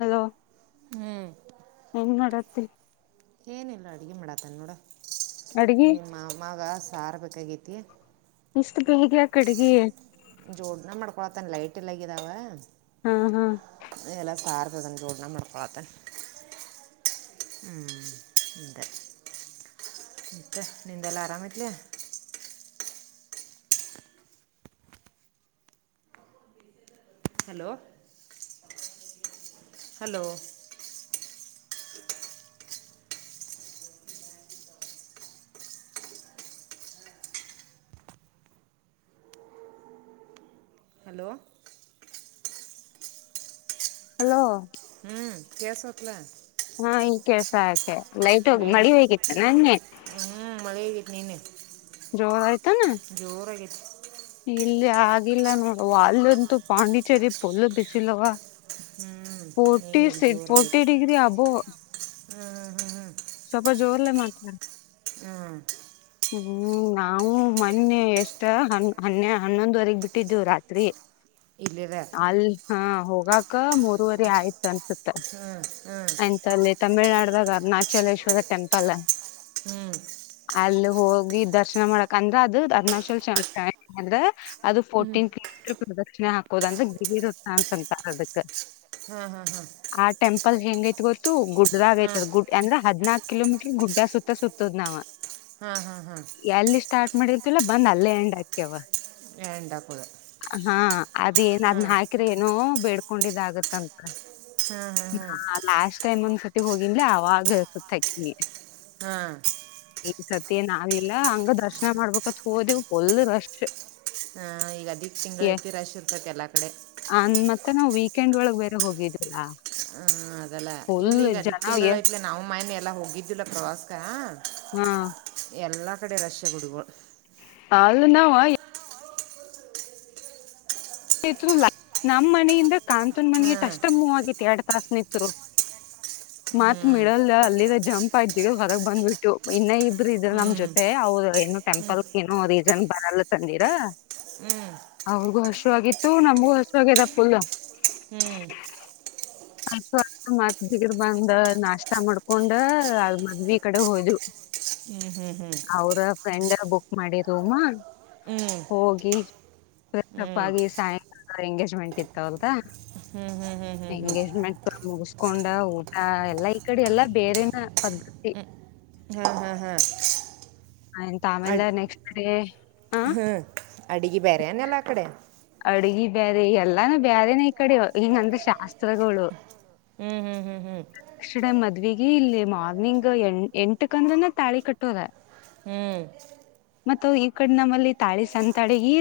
Hello ಹ್ಞೂ ಏನ್ಮಾಡತ್ತಿರಿ. ಏನಿಲ್ಲ ಅಡುಗೆ ಮಾಡಾತಾನ ನೋಡು ಅಡ್ಗಿ ನಿಮ್ಮ ಅಮ್ಮಗ ಸಾರು ಬೇಕಾಗೀತಿ. ಇಷ್ಟು ಬೇಗೆ ಯಾಕೆ ಅಡಿಗಿ. ಜೋಡಣ ಮಾಡ್ಕೋತಿನ್ಕ ಲೈಟ್ ಇಲ್ಲಆಗಿದವ. ಹಾ ಹಾ ಎಲ್ಲ ಸಥಾರ್ದನ್ನು ಅದನ್ನ ಜೋಡ್ನ ಮಾಡಕೋಳತೀನಿ. ಹ್ಮ್ ಅದೇ ಅದೇ ಮತ್ತೆ ನಿಂದೆಲ್ಲ ಆರಾಮ್ ಆಯ್ಲೆ. ಹಲೋ ಹಲೋ ಹಲೋ ಹಲೋ ಹ್ಮ್ ಕೇಳಸ್ತಿತೆ. ಹಾ ಈ ಕೆಲ್ಸ ಐತೆ. ರೇಂಜ್ ಹ್ಮ ಮಳೆ ಆಗೆತ ನಿನ್ನೀ ಜೋರ ಆಯತನ. ಜೋರಾಗಿತ್ತ ಇಲ್ಲಿ ಆಗ್ಲಿಲ್ಲ ನೋಡ ಒಲ್ಲಂತು ಪಾಂಡಿಚೇರಿ ಫುಲ್ ಬಿಸಲ್ಲವ. ಹ್ಞೂ forty C forty degree above ಹ್ಮ ಹ್ಮ ಹ್ಮ ಸ್ವಪ ಜೋರ್ಲ್ಲ ಮಾತ್ ಹ್ಮ. ಹ್ಮ ನಾವು ಮೊನ್ನೆ ಎಷ್ಟ ಹ ಹನ್ನೆ ಹನ್ನೊಂದವರೆಗ ಬಿಟ್ಟಿದ್ದೇವು ರಾತ್ರಿ. ಇಲ್ಲಿದ ಅಲ್ ಹ ಹೋಗಾಕ ಮೂರವರೆ ಆಯ್ತ ಅನ್ಸತ್ತ. ಹ್ಮ್ ಹ್ಮ್. ತಲ್ಲಿ ತಮಿಳ್ನಾಡದಾಗ ಅರುಣಾಚಲೇಶ್ವರ ಟೆಂಪಲ್. ಹ್ಮ. ಅಲ್ಲಿ ಹೋಗಿ ದರ್ಶನ ಮಾಡಕ ಅಂದ್ರ ಅದ ಹದ್ನಾ [unintelligible] ಅದು ಫೋರ್ಟೀನ್ ಪ್ರದಕ್ಷಿಣೆ ಹಾಕೋದ ಅಂದ್ರ ಗಿರಿರ್ತ ಅಂತಂತಾರ ಅದಕ್ ಹಾಂ ಹಾಂ ಹಾಂ ಆ ಟೆಂಪ ಪಲ್ ಹೆಂಗೈತ್ ಗೊತ್ತು ಗುಡ್ಡದಾಗ ಹಾಂ ಐತದ ಗುಡ್ ಅಂದ್ರ ಹದ್ನಾಕ್ ಕಿಲೋಮೀಟರ್ ಗಡ್ಡ ಸುತ್ತ ಸುತ್ತದ ನಾವ್. ಹಾ ಎಲ್ಲಿ ಸ್ಟಾರ್ಟ್ ಮಾಡರ್ತಿಲ್ಲ ಬಂದ ಅಲ್ಲೇ ಎಂಡ ಆಕ್ಯವ. ಎಂಡ್ ಅಗುದ. ಹಾ ಅದಏನ್ ಅದ್ನ ಹಾಕ್ರ ಏನೋ ಬೇಡ್ಕೊಂಡಿದ ಆಗತ್ತಂತ. ಹಾಂ ಹಾಂ ಹಾಂ ಹಾ ಲಾಸ್ಟ್ ಟೈಮ್ ಒಂದ್ಸತಿ ಹೋಗನ್ಲ ಅವಾಗ ಸುತ್ತ ಹಾಕಿನಿ. ಹಾ ಈ ಸತಿ ಏನ ಆಗ್ಲಿಲ್ಲ ಹಂಗ ದರ್ಶನ ಮಾಡ್ಬೇಕತ ಹೋದವು ಫುಲ್ ರಶ್. ಹ ಈಗ ಅದಿಕ ತಿಂಗಳ ಎ ಐತಿ ರಶ್ ಇರ್ತತಿ ಎಲ್ಲಾ ಕಡೆ. ಆ ಮತ್ತೆ ನಾವ ವೀಕೆಂಡ್ ಒಳಗ ಬೇರೆ ಹೋಗೆದಿಲ್ಲಾ. ಹ ಅದಲ್ಲ ಇಲ್ಲ ಈಗ ಅದಿಕ ತಿಂಗಳ ಎ ಐತ್ಲ ನಾವು ಮನ್ನಿ ಎಲ್ಲ ಹೋಗಿದ್ದಿಲ್ಲ ಪ್ರವಾಸಕ ಹಾ ಎಲ್ಲ ಕಡೆ ರಷ ಗುಡಿಗೋಳ. ಅಲ್ಲ ನಾವ ನಮ್ ಮನೀಯಿಂದ ಕಾಂತೂನ ಮನೀ ಅಟ್ಟ ಹಾಂ ಅಷ್ಟ ಮೂವ್ ಆಗೈತಿ ಎರಡ್ ತಾಸ ನಿತ್ರು. [inaudible] ಮತ್ ಮಿಡಲ್ ಅಲ್ಲಿದ ಜಂಪ್ ಆಗ ಜಿಗದ ಹೊರಗ ಬಂದ್ಬಿಟ್ಟು ಇನ್ನ ಇಬ್ಬರ ಇದ್ರ ನಮ್ ಜ ಹ್ಞೂ ಅವ್ರ ಏನೋ ಟೆಂಪಲ್ ಏನೋ ರೀಜನ್ ಬರಲ್ಲ ಅಂತ ಅಂದಿರ. [inaudible] ಅವ್ರಿಗೂ ಹಸು ಆಗಿತ್ತು ನಮಗೂ ಹಸವ ಆಗ್ಯದ ಫುಲ್ಲ. [inaudible] ಅಷ್ಟೊತ್ತಿಗ ಮತ್ತ ಜಿಗದ ಬಂದ ನಾಷ್ಟ ಮಾಡ್ಕೊಂಡ ಅಲ ಮದ್ವಿ ಕಡೆ ಹೋದು. [inaudible] ಹ್ಮ ಹ್ಮ ಹ್ಮ. ಅವರ ಫ್ರೆಂಡ ಬುಕ್ ಮಾಡಿರ ರೂಮ. ಹೋಗಿ ಫ್ರೆ ಅಪ್ಪಾಗಿ ಸಾಯಂಕಾಲ ಎಂಗೇಜ್ಮೆಂಟ್ ಇತ್ತ ಅವರದ ಹ ಹ್ಮ ಹ್ಮ ಎಂಗೇಜ್ಮೆಂಟ್ ಮುಗಸ್ಕೊಂಡ ಊಟ ಎಲ್ಲ ಈ ಕಡೆ ಎಲ್ಲಾ ಬೇರೆನ ಪದ್ದತಿ ಹ್ಮ್ ಹಾ ಹಾ ಆಯ್ತು ಆಮೇಲೆ ನೆಕ್ಸ್ಟ್ ಡೇ ಹಾ. ಅಡಿ ಬೇರೆ ಅಲೆನ್ ಅ ಕಡೆ ಅಡುಗಿ ಬೇರೆ ಎಲ್ಲಾನು ಬೇರೆನೆ ಈ ಕಡೆ ಇಂಗ್ ಅಂದ್ರೆ ಶಾಸ್ತ್ರಗಳು ಹ್ಮ್ ಹ್ಮ್ ಹ್ಮ್ ನೆಕ್ಸ್ಟ್ ಟೈಮ್ ಮದ್ಗ ಇಲ್ಲಿ ಮಾರ್ನಿಂಗ್ ಎ ಎಂಟಕ ಅಂದ್ರನ ತಾಳಿ ಕಟ್ಟೋದ ಹ್ಮ್ ಮತ್ತ ಈ ಕಡೆ ನಮ್ಮಲ್ಲಿ ತಾಳಿ ಸಂತಾಳಿ ಈ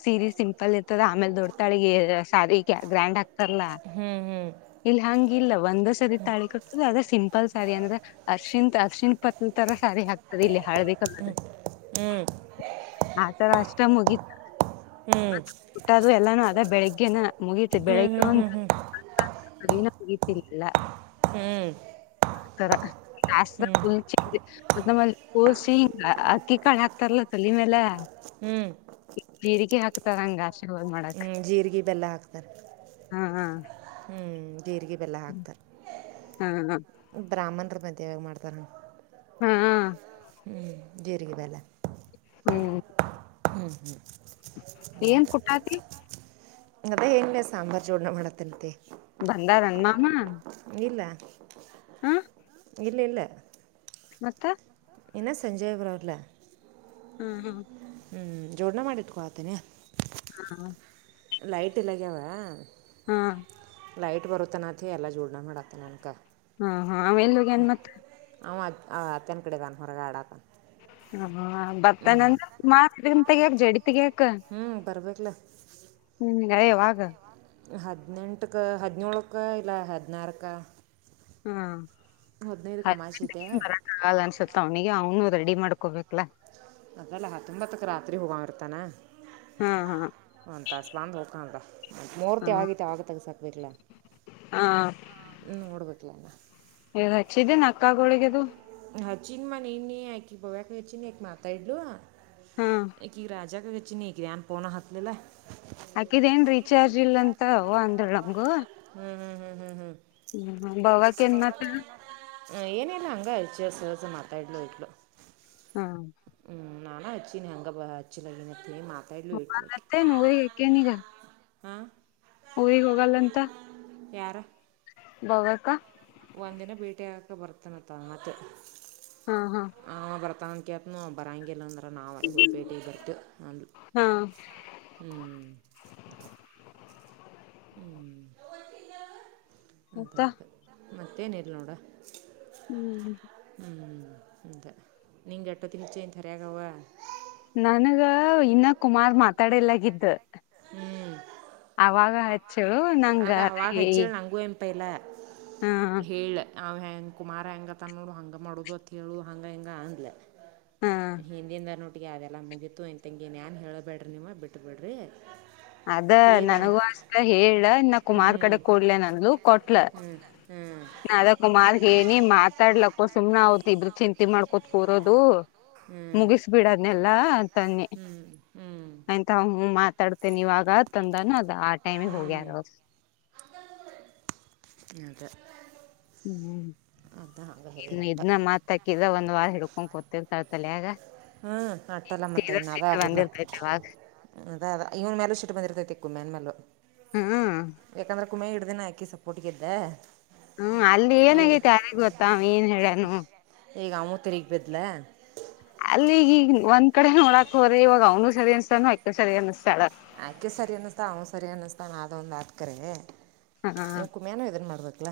ಸೀರೆ ಸಿಂ. ಲ್ಲಿ ಇರ್ತದ ಆಮೇಲೆ ದೊಡ್ಡಾಳಿಗೆ ಸಾರಿ ಗ್ರ್ಯಾಂಡ್ ಆಗ್ತಾರಲ್ಲಾ ಹ್ಮ್ ಹ್ಮ್ ಇಲ್ ಹಂಗ ಇಲ್ಲ ಒಂದ ಸರಿ ತಾಳಿ ಕೊಟ್ಟದ ಅದ ಸಿಂಪಲ್ ಸಾರಿ ಅಂದ್ರ ಅರ್ಶಿಂತ್ ಅರ್ಶಿ ಪ್ಪತ್ತರ ಸಾರಿ ಆಗ್ಕ್ತದೆ ಇಲ್ಲಿ ಹಾಳ್ಬೇಕ. ಹ್ಮ್ ಹ್ಮ್ [inaudible] [unintelligible] ಆಥರ ಅಷ್ಟ ಮುಗಿತ್ತು ಹ್ಞೂ ಹ್ಞೂ ಹ್ಞೂ ಮತ್ತ ಹ್ಞೂ ಊಟದು ಎಲ್ಲಾನು ಅದ ಬೆಳಿಗ್ಗೆ ಮುಗೀತು ಬೆಳಗ್ಗೆ ಹ್ಞೂ ಹ್ಞೂ ಒಂದು ಹ್ಞೂ ಅನು ಬಗತಿಿಲ್ಲ [inaudible] ಹ್ಮ [inaudible] ರ [inaudible] ಮ ಕೋಸಿ ಹಿಂಗ ಅಕ್ಕಿ ಕಾಳ ಹಾಕ್ತಾರಲತ್ತಲ್ ತಲೆ ಈ ಮೇಲೆ [inaudible] ಹ್ಮ್ ಜೀರಿಗೆ ಹಾಕುತ್ತಾರ ಹಂಗ ಆಶೀರ್ವಾದ ಮಾಡಕ್ಕ ಹ್ಮ್ ಜೀರಿಗೆ ಬೆಲ್ಲ ಹಾಕ್ತಾರಾ ಹಾ [unintelligible] ಹ್ಮ್ ಜೀರಿಗೆ ಬೆಲ್ಲ ಹಾಕ್ತಾರಾ ಹ್ಮ ಬ್ರಾಹ್ಮಣರು ಮದುವೆವ್ಯಾಗ ಮಾಡುತ್ತಾರೆ ಹಾ ಹಾ. ಜೀರಿಗೆ ಬೆಲ್ಲ ಹ್ಮ್ ಹ್ಮ ಹ್ಮ ಏನ್ ಕುಟತಿ ಅದೇ ಲ್ಲ ಸಾಂಬಾರ್ ಚೂಡಣ ವಳತ್ತನತ್ತ ಬಂದಾರನ್ ಮಾಮಾ ಇಲ್ಲ [inaudible] ಇಲ್ಲ ಇಲ್ಲ ಮತ್ತೆ. ಏನಾ ಸಂಂಜಯ್ರರಲ್ಲ ಹಾ ಹು ಹ್ಮ್ ಜೋಡಣ ಮಾಡಿಟ್ಕೋತನಯ.. ಹಾ ಲೈಟ್ ಇ ಲಗಾವ ಹಾ ಲೈಟ್ ಬರತ್ತನಥ ಎಲ್ಲಾ ಚೂರ್ಣ ಮಾಡತ್ತನ ಅನ್ಕಅದಕ ಹಾ ಹಾ ಅವೆಲ್ಲಗ ಏನ್ ಮತ್ ಆವ ಅತ್ತನ್ ಕಡೆದಾನ ಹೊರಗ ಆಡಾತ ಹ ಬರ್ತನಂದ ಮಾತ್ರಿ ತಗ್ಯಾಕ್ ಜಡಿತಿಗ್ಯಾಕ ಹ್ಮ್ ಬರ್ಬೇಕಲ. ಹ್ಮ್ ಯಾವಾಗ. ಹದಿನೆಂಟಕ್ಕೆ ಹದಿನೇಳಕ ಇಲ್ಲ ಹದಿನಾರಕಾ. ಹಾ. ಕಮಾಶಿ [unintelligible] ಐತೆ ಹಾಲ್ ಅನ್ಸುತ್ತ ಅವ್ನಿಗೆ ಅವನು ರೆಡಿ ಮಾಡ್ಕೋಬೇಕಲಾ. ಅದಲ್ಲ ಹತ್ತೊಂಬತ್ತಕ ರಾತ್ರಿ ಹೋಗಂಗ ಇರ್ತಾನ. ಹಾ ಹಾ ಅಂತ ಒಂದು ತಾಸ್ ಬಂದು ಹೋಗ್ತಾನಲ್ಲ ಹಾ ಮೂರ್ತಿ ಆಗೈತಿ ಆಗತ್ತಾಗ ತಗಸಕ್ಬೇಕಲ್ಲ. ಹಾ. ಹ್ಮ ನೋಡಬೇಕಲ್ಲ. ಹಚ್ಚಿದೇನು ಅಕ್ಕ ಗಳಿಗೆ ಅದು. ಹ್ಮ್ ಅಚ್ಚಿದ್ನಮ್ಮ ನಿನ್ನೆ ಅಕ್ಕಿ ಭವ್ಯಕ್ಕ ಹಚ್ಚಿದ್ನ ಅಕ್ಕಿ ಮಾತಾಡ್ಲು. ಹ್ಹಾ. ಈಕಿ ರಾಜಾ ಗು ಅಚ್ಚಿನಿ ಏನ್ ಪೋಣ ಹತ್ಲಿಲ್ಲ. ಹಾಕಿದ್ ಏನ್ ರೀಚಾರ್ಜ್ ಇಲ್ಲ ಅಂತ ಅವ್ವ ಅಂತ ಅಂದ್ಳು ನಮ್ಗು. ಹ್ಮ್ ಹ್ಮ್ ಹ್ಮ್ ಹ್ಮ್ ಹ್ಮ್ ಹ್ಮ ಅವಾಗಿಂದ ಅಂತ್ರ [unintelligible] ಹ ಏನಿಲ್ಲ ಹಂಗ [unintelligible] ಮಾತಾಡಿದಳು ಇಟ್ಲು. ಹ್ಮ್. ಹ್ಮ್ ನಾನಾ ಹಚಿ ನೀ ಅಂಗ ಅಚ್ಚನ ಮಾ ಹ ಬತ್ತೆನು ಅಕೆನ್ ಈಗ [unintelligible] ಹ್ಹಾ. ಊರಿಗ್ ಹೋಗಲ್ಲಂತ ಯಾರ ಭವ್ಯಕ್ಕ ಒಂದಿನ ಬೀಟಿಗೆಕ ಹಾಕೊ ಬರ್ತಾನಂತ ಆತು. [inaudible] ಹಾ ಹಾ ಅವ ಬರ್ತಾನಂತ ಕೇಳ್ತೀನಿ ಅವಾ ಬರಂಗಿಲ್ಲ ಅಂದ. ನಾವಲ್ಲಿ ಹಿ ಭೇಟಿ ಆಗಿ ಬಂದವು ಆ ಹಾ ಹ್ಮ್ ಹ್ಮ್ ಅದ ಮತ್ತ ಅದೇ ಮತ್ತೇನಿಲ್ಲ ನೋಡ. [inaudible] ಹ್ಮ್ ಹದ ನಿಂಗೆ ಎಟ್ಟೋತಿಗೆ ಅಚೆನವ [unintelligible] ನನಗ ಇನ್ನ ಕುಮಾರ ಮಾತಾಡಲಾಗಿತ್ತ. ಹ್ಮ್ ಅವಾಗ ಅಚ್ ಆಗ ಅವಾಗ ಹಚ್ಚೇಳ ನಂಗೂ ಎಂಪಹಲ ಹಾ ಇಲ್ಲ ಹೇಳ. ಅವ ಹೆಂಗ ಕುಮಾರ ಹೆಂಗ ತನ್ನೋ ಹಂಗ ಮಾಡೋದು ಅತ್ ಹೇಳೋ ಹಂಗ ಹೆಂಗ ಅಂದ್ಲ. ಹಾ ಹಿಂದಿದ [unintelligible] ಒಟ್ಟಿಗೆ ಅದೆಲ್ಲ ಮುಗೀತು ನಿಮ್ ತಂಗಿದು ಏನ್ ನ ಹೇಳಬೇಡ್ರಿ ನೀವ್ ಬಿಟ್ಬಿಡ್ರಿ. ಅದ ನನಗೂ ಅಷ್ಟ ಹೇಳ ಇನ್ನ ಕುಮಾರ್ ಕಡೆ ಕೊಡ್ಲ ಅಂದುಲು ಕೊಟ್ಲ. ಹ್ಮ್ ಹ್ಮ್ ಅದ ಕುಮಾರ್ ಏಳಿನಿ ಮಾತಾಡ್ಲಕ್ಕ ಸುಮ್ನೆ ಅವ್ರ ಇಬ್ರು ಚಿಂತೆ ಮಾಡ್ಕೋತ್ ಕೂರೋದು. ಮುಗಿಸಬಿಡದ್ನೆಲ್ಲಾ ಅಂತ ಅಂದ್ನಿ. ಹ್ಮ್ ಹ್ಮ್. ಆಯ್ತು ಅಂಗು ಮಾತಾಡ್ತೆೇನೆ ಇವಾಗ ಅಂತಂದನ ಅ. ಹ್ಮ್ ಅದ. ಅದ ಹಂಗೆ ಹ್ಮ್ ಹೇಳಿದಟ್ಟ ಇದ್ನ ಮತ್ತ ಅಕಿದ ಒಂದ್ ವಾರ ಹಿಡ್ಕೊಂಡ್ ಕುತಿರುತಾಳ ತಲ್ಯಗ ಹ್ಮ್ ಅಟಲ್ಲ ಮತ್ತ ಇನ ಅದೇ ಆಗೋದಲ್ಲಾ. ಬಂದಿರ್ತೈತಿ ಅವಾಗ ಅದ ಅದ ಇವನ್ ಮೇಲೆ ಸಿಟ್ ಬಂದಿರ್ತೈತಿಕ್ಕು ಕುಮಿನ್ ಮೆನ್ ಮೇಲೆ ಹ್ಮ್ ಯಾಕಂದ್ರೆ. ಕುಮ್ಮೆ ಹಿಡ್ದೇನೆ ಹಾಕಿ ಸಪೋರ್ಟ್ಗೆದ್ದೆ. ಹ್ಮ್ ಅಲ್ಲಿ ಏನಗೈತಿ ಯಾರಗ್ ಗೊತ್ತಾ ಅವನು ಏನ್ ಹೇಳ್ಯನು. ಈಗ ಅವನು ತಿರುಗಿಬಿದ್ಲೇ. ಅಲ್ಲಿ ಈಗ ಈಗ ಒಂದ್ ಕಡೆ ನೋಡಾಕ್ ಹೋರೆ ಇವಾಗ ಅವ್ನು ಸರಿ ಅನ್ನಸ್ತಾಳ ಅಕಿ ಸರಿ ಅನ್ನ್ತಾಳ. ಆಕೆ ಸರಿ ಅನ್ನಿಸ್ತಾ ಅವನು ಸರಿ ಅನ್ನಿಸ್ತಾನಾನ ಅ ಒಂದು ಆಟ್ಕರೆ. ಹಾ. ಮೇನ್ ಇದನ್ನ ಮಾಡಬೇಕಲ್ಲ.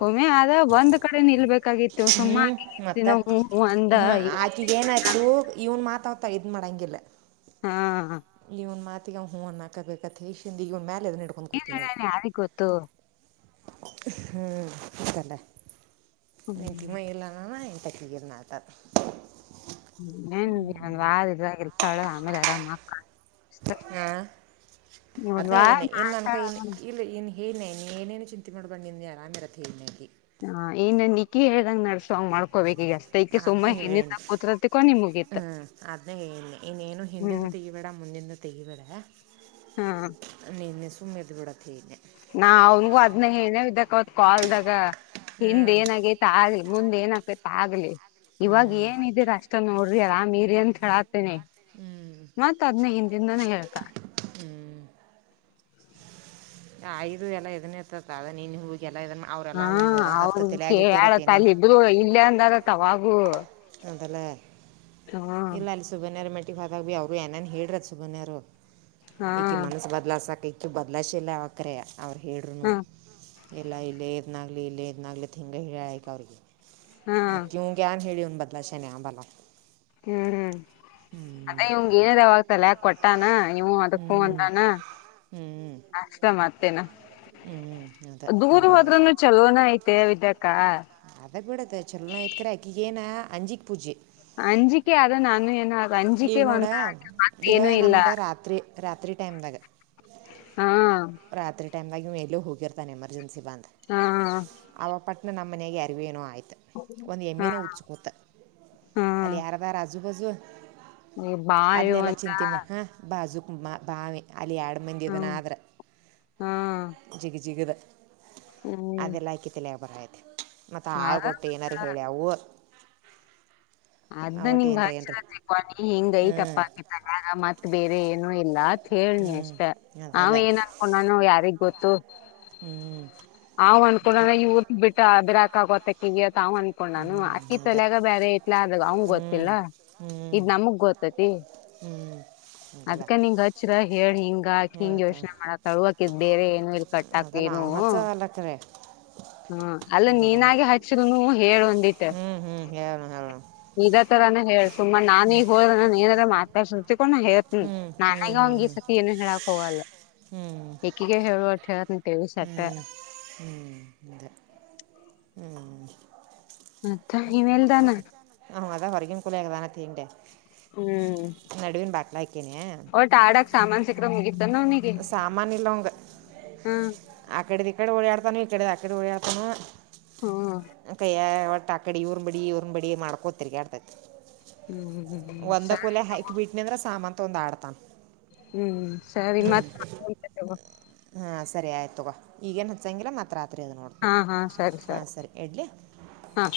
ಕುಮ್ಮಿ ಅದೇ ಒಂದ್ ಕಡೆ ನಿಲ್ಬೇಕಾಗಿತ್ತು ಸುಮ್ಮ ಹ್ಞೂ ಆಕೆಗೆ ಎಷ್ಟು ದಿನ ಹು ಹು ಅಂದ. ಈಗ ಏನಾಯಯ್ತು ಇವನ್ ಮಾತ ಅವನು ಇದು ಮಾಡಂಗಿಲ್ಲ. ಹಾ ಇವ್ನ್ ಮಾತಿಗ ಅವ್ ಹು ಅನ್ನಕಾಗುತ್ತ ಈಗ ಮೇಲೆ ಅದು ಇಡ್ಕೊಂಡು. ಏನ್ ಹೇಳ ಯಾರಿಗೆ ಗೊತ್ತು. [inaudible] ಹ್ಮ್ [unintelligible] ಏನ್ ಇನ್ನೊಂದು ವಾರ ಇದ್ರ ಇರ್ತಾಳ ಆಮೇಲೆ ಆರಾಮ್ ಅಕ್ಕ. ಹಾ ಅದ ಒಂದ್ ವಾರ ಏನ ಇನ್ ನನ್ನ ಮಾಡ್ತಾಳ ಕೈ ಇನ್ ಇಲ್ಲಿ ಇನ್ ಏನೆೇ ನೀ ಏನೇನು ಚಿಂತೆ ಮಾಡಿ ಬಂದಿದ್ದಿ ಆರಾಮ ಇರತ್ತ ಅಂದ್ಲು ಆಕಿ. ಹಾ ಇನ್ನ ನಿಖಿ ಹೇಳ್ದಂಗ್ ನಡ್ಸವಂಗ ಮಾಡ್ಕ. ಕೋಬೇಕ ಜಾಸ್ತ ಈಕ ಅದನ್ನೇ ಸುಮನಿಂದ ಹೇಳೇನಿ ಕೂತ್ರಕಾ ಮುಗಿತ್ತು. ಹ್ಞೂ ಅದನ್ನೇ ಹೇಳಿನಿ ಇನ್ನೇನು ಹಿಂದಿಂದು ತೆಗಿಬೇಡ ಮುಂದಿಂದು ತೆಗಿಬೇಡ. ಹಾ ನೀ ಸುಮ್ಮೆ ಇದ್ದು ಬಿಡು ಆತಗ್ಗೆ. ನಾ ಅವನ್ಗೂ ಅದ್ ಏನ ಇದ್ದಕ ಅವತ್ ಕಾಲ್ದಾಗ ಹ್ಞೂ ಹಿಂದ ಏನ್ ಆಗೇತಿ. ಆಗ್ಲಿ ಮುಂದ್ ಏನ್ ಆಕ್ತತ್ ಆಗ್ಲಿ ಹ್ಞೂ ಇವಾಗ ಏನ್ ಇದದೀರ ಅಷ್ಟ ನೋಡ್ರಿ ಆರಾಮ್ ಇರಿ ಅಂತ ಹೇಳಕತೀನಿ. ಹ್ಞೂ ಮತ್ ಅದ್ನ ಹಿಂದಿಂದಾನೇ ಹೇಳ್ತ. ಹ್ಮ್ ಅದು ಎಲ್ಲ ಇದನ್ನ ಇರ್ತತ್ದ ನೀನ್ ಹೂಗೆಲ್ಲಾ ಇದನ್ನ. ಹಾ ಅವ್ರ ಹೇಳತ್ತ ಏನೇನು ಅಲ್ಲಿ ಇಬರು ಇಲ್ಲೇ ಅಂದರತ್ತವಾಗು. [unintelligible] ಇಲ್ಲ ಅಲ್ಲಿ ಸುಬನ್ಯರ ಮೆಟಿ ಹೊದಾಗ ಅವರು ಏನೇನ್ ಹೇಳರ ಸುಬನನ್ರರು ಹಾ ಈಕಿ ಮನಸ್ ಬದಲ ಸಾಕಿ ಈಕಿ ಬದಲಾಯಿಸಿಲ್ಲ ಅವಕ್ರೆ ಅವ್ರು ಹೇಳ್ರುನು. ಹಾ ಎಲ್ಲ ಇಲ್ಲ ಇದನಾಗ್ಲಿ ಇಲ್ಲ ಇದದನಾಗ್ಲಿ ಹಿಂಗೆ ಹೇಳಯಕಿ ಅವ್ರಿಗೆ. ಹಾ ಮತ್ತ ಇವ್ಗೆ ಏನ್ ಹೇಳಿವನ್ ಬದ್ಲಸಾನಿ ಆಗಲ್ಲ. ಹ್ಮ್ ಹ್ಮ್ ಅದೇ ಇವನಿಗೆ ಹೇಳಿ ತಲೆಯಾಗ ಕೊಟ್ಟಾನ ಇವನು ಅದಕ್ಕ ಹು ಅಂದಾನ. ಹ್ಮ್ ಅಷ್ಟ ಮತ್ತೇನಾ. ಹ್ಮ್ ಅದೇ ಹಂಗೆ. ಎಲ್ಲದ್ರನು ಚಲೋನೆ ಐತೆ ವಿದ್ಯಾಅಕ್ಕ. ಅದ ಬಿಡದ ಚೊಲೋನತ್ಕ್ರ ಅಕ್ಕಿಗೆ ಏನ ಅಂಜಿಕ್ ಪೂಜೆ. ಅಂಜಿಕೆ ಆದ ನಾನು ಏನ ಈಗ ಅಂಜಿಕೆ ನೋಡ ಒಂದ ಮತ್ತ ಈಗ ಏನು ಇಲ್ಲ ನಮ್ಗ ರಾತ್ರಿ. ರಾತ್ರಿ ಟೈಮ್ದಾಗ ಹಾ ರಾತ್ರಿ ಟೈಮದಾಗ ಎಲ್ಲ ಹೋಗಿರ್ತಾನೆ ಎಮರ್ಜೆನ್ಸಿ. ಬಂದು ಹಾ ಅವಪ್ಪಟ್ನ ನಮ್ಮ ಮನೆಗೆ ಯಾರಿಗೋ ಏನೋ ಆಯ್ತು. ಒಂದು ಹಾ ಎಮ್ಮಿನೆ ಉಚ್ಕೊತ ಹಾ ಅಲ್ಲಿ ಯಾರದಾರ ಹಸು ಪಾಸು. ಈ ಬಾಯು ಅದ್ನೆಲ್ಲ ಅಂತ ಚಿಂತಿಮ್ಮ ಹಾ ಬಾಜುಕ್ ಬಾವಿ ಅಲ್ಲಿ ಎರಡು ಮಂದಿ ಹ್ಮ ಇದನ ಆದ್ರ ಹಾ ಜಿಗ ಜಿಗದ ಹ್ಮ್ ಅದೆಲ್ಲಯಕಿತಿ ಲಬರ ಆಯತೆ ಮತ್ತ ಹಾಳ್ ಅದ ಕೊಟ್ಟು ಏನಾರ ಹೇಳಿ ಅವು ಅದ ನಿಂಗ ಭಾ ಚತ್ರಿ ಕವಾಣಿ ಹಿಂಗೈ ಹ್ಞೂ ತಪ್ಪ ಆಕತ್ತಲ್ ಆಗ ಮತ್ ಬೇರೆ ಏನು ಇಲ್ಲ ಅಂತ ಹೇಳ್ ನಿ ಅಷ್ಟ ಹ್ಞೂ ಅವ ಅದೆಲ್ಲ ಏನ್ ಅನ್ಕೊಂಡಾನ ಯಾರಿಗ್ ಗೊತ್ತು ಹ್ಮ್ ಅವ್ ಅನ್ಕೊಂಡಾನ ಇವರು ಬಿಟ್ಟ ಬಿರಾಕ ಆಗೋತ್ತ ಅಕ್ಕಿಗ ಅವ್ ಹ್ಞೂ ಅನ್ಕೊಂಡಾನು ಅಕಿ ಹಿಂದೆ ತಲಯಾಗ ಬೇರೆ ಇಲ ಆದಾಗ ಅವಂಗ ಹ್ಞೂ ಗೊತ್ತಿಲ್ಲ ಹ್ಞೂ ಇದ್ ನಮಗ್ ಗೊತ್ತೈತಿ ್ಮ ಎಂತಲ್ಲ ಈ ನಿಂಗ ಹಚ್ಚರ ಹೇಳಿ ಹಿಂಗಾಕ ಹಿಂಗ್ ಯೋಚನೆ ಮಾಡಕತಾಳು ಅಕಿದ್ ಬೇರೆ ಏನು ಇಲ್ ಕಟ್ಟಾಕ್ ಏನು ಕಲಕ್ಕ್ರ [unintelligible] ಹಾ ಅಲ್ಲ ನೀನಾಗೆ ಹಚ್ಚಿದನು ಹೇಳ ಒಂದಿತ್ತು ಹ್ಮ್ ಹ್ಮ್ ಹೇಳುಣ ಹೇಳುಣ ಇದ ತರಾನ ಹೇಳ್ ಸುಮ್ಮಾ ನಾನ್ ಈಗ ಹೋದ ನ ಏನಲ್ಲ ಮಾತಾಡ್ಸಿರ್ಕೊಂಡು ಹ ಹ್ಮ್ ಹ್ಞೂ ಹ್ಞೂ ನನಾಗ ಹ್ಞೂ ಅವಂಗ ಈ ಹ್ಞೂ ಸತಿ ಏನು ಹೇಳಾಕ್ ಹೋಗಲ್ಲ ಹ್ಞೂ ಈಗ ಹೇಳುವಷ್ಟ್ ಹೇಳೇಂತೇವಿ ಸಟ್ಟ [unintelligible] ಹ್ಮ್ ಅದ ಹ್ಮ್ಮ್ ಮತ್ತ ಇಮೇಲ್ದಾನ ಹ್ ಅದ ಹೊರಗಿನ ಕೂ ಗದಾನತೀಂಡ [unintelligible] ಹ್ಮ್ ನಡುವಿನ ಬಾಕ್ಲ್ ಹಾಕನಿ ಒಟ್ ಆಡಕ್ ಸಾಮಾನ್ ಸಿಕ್ಕ್ರ ಮುಗಿತನ ಸಾಮಾನ ಇಲ್ಲ ಅವಂಗ ಹ್ಮ ಅಕಡೆದ ಇಕಡೆ ಓಡಾಡ್ತಾನು ಇಕಡೆದು ಅಕಡೆ ಓಡಾಡ್ತಾನು ಹ್ಮ ಕೈಯ ಒಟ್ಟ ಆ ಕಡಿ ಇವ್ರ್ ಬಡಿ ಇವ್ರ್ ಬಡಿ ಮಾಡ್ಕೊ ತಿರುಗಾಡ್ತೈತಿ ಹ್ಮ್ ಹ್ಮ್ ಹ್ಮ್ ಒಂದ ಸರಿ ಕೊಲೆ ಹಾಕ್ ಬಿಟ್ಟನ ಅಂದ್ರ ಸಾಮಾನ್ ತಗೊಂಡ್ ಆಡ್ತಾನ ಹ್ಮ್ ಸರಿ ಮತ್ತ ಹಾಂ ಸರಿ ಆಯ್ತು ತಗೋ ಈಗೇನು ಹಚ್ಚಂಗಿಲ್ಲ ಮತ್ ರಾತ್ರಿ ಅದು ನೋಡ್ತೀ ಹಾ ಹಾ ಸರಿ ಹಾಂ ಸರಿ ಇಡಲಿ ಹಾ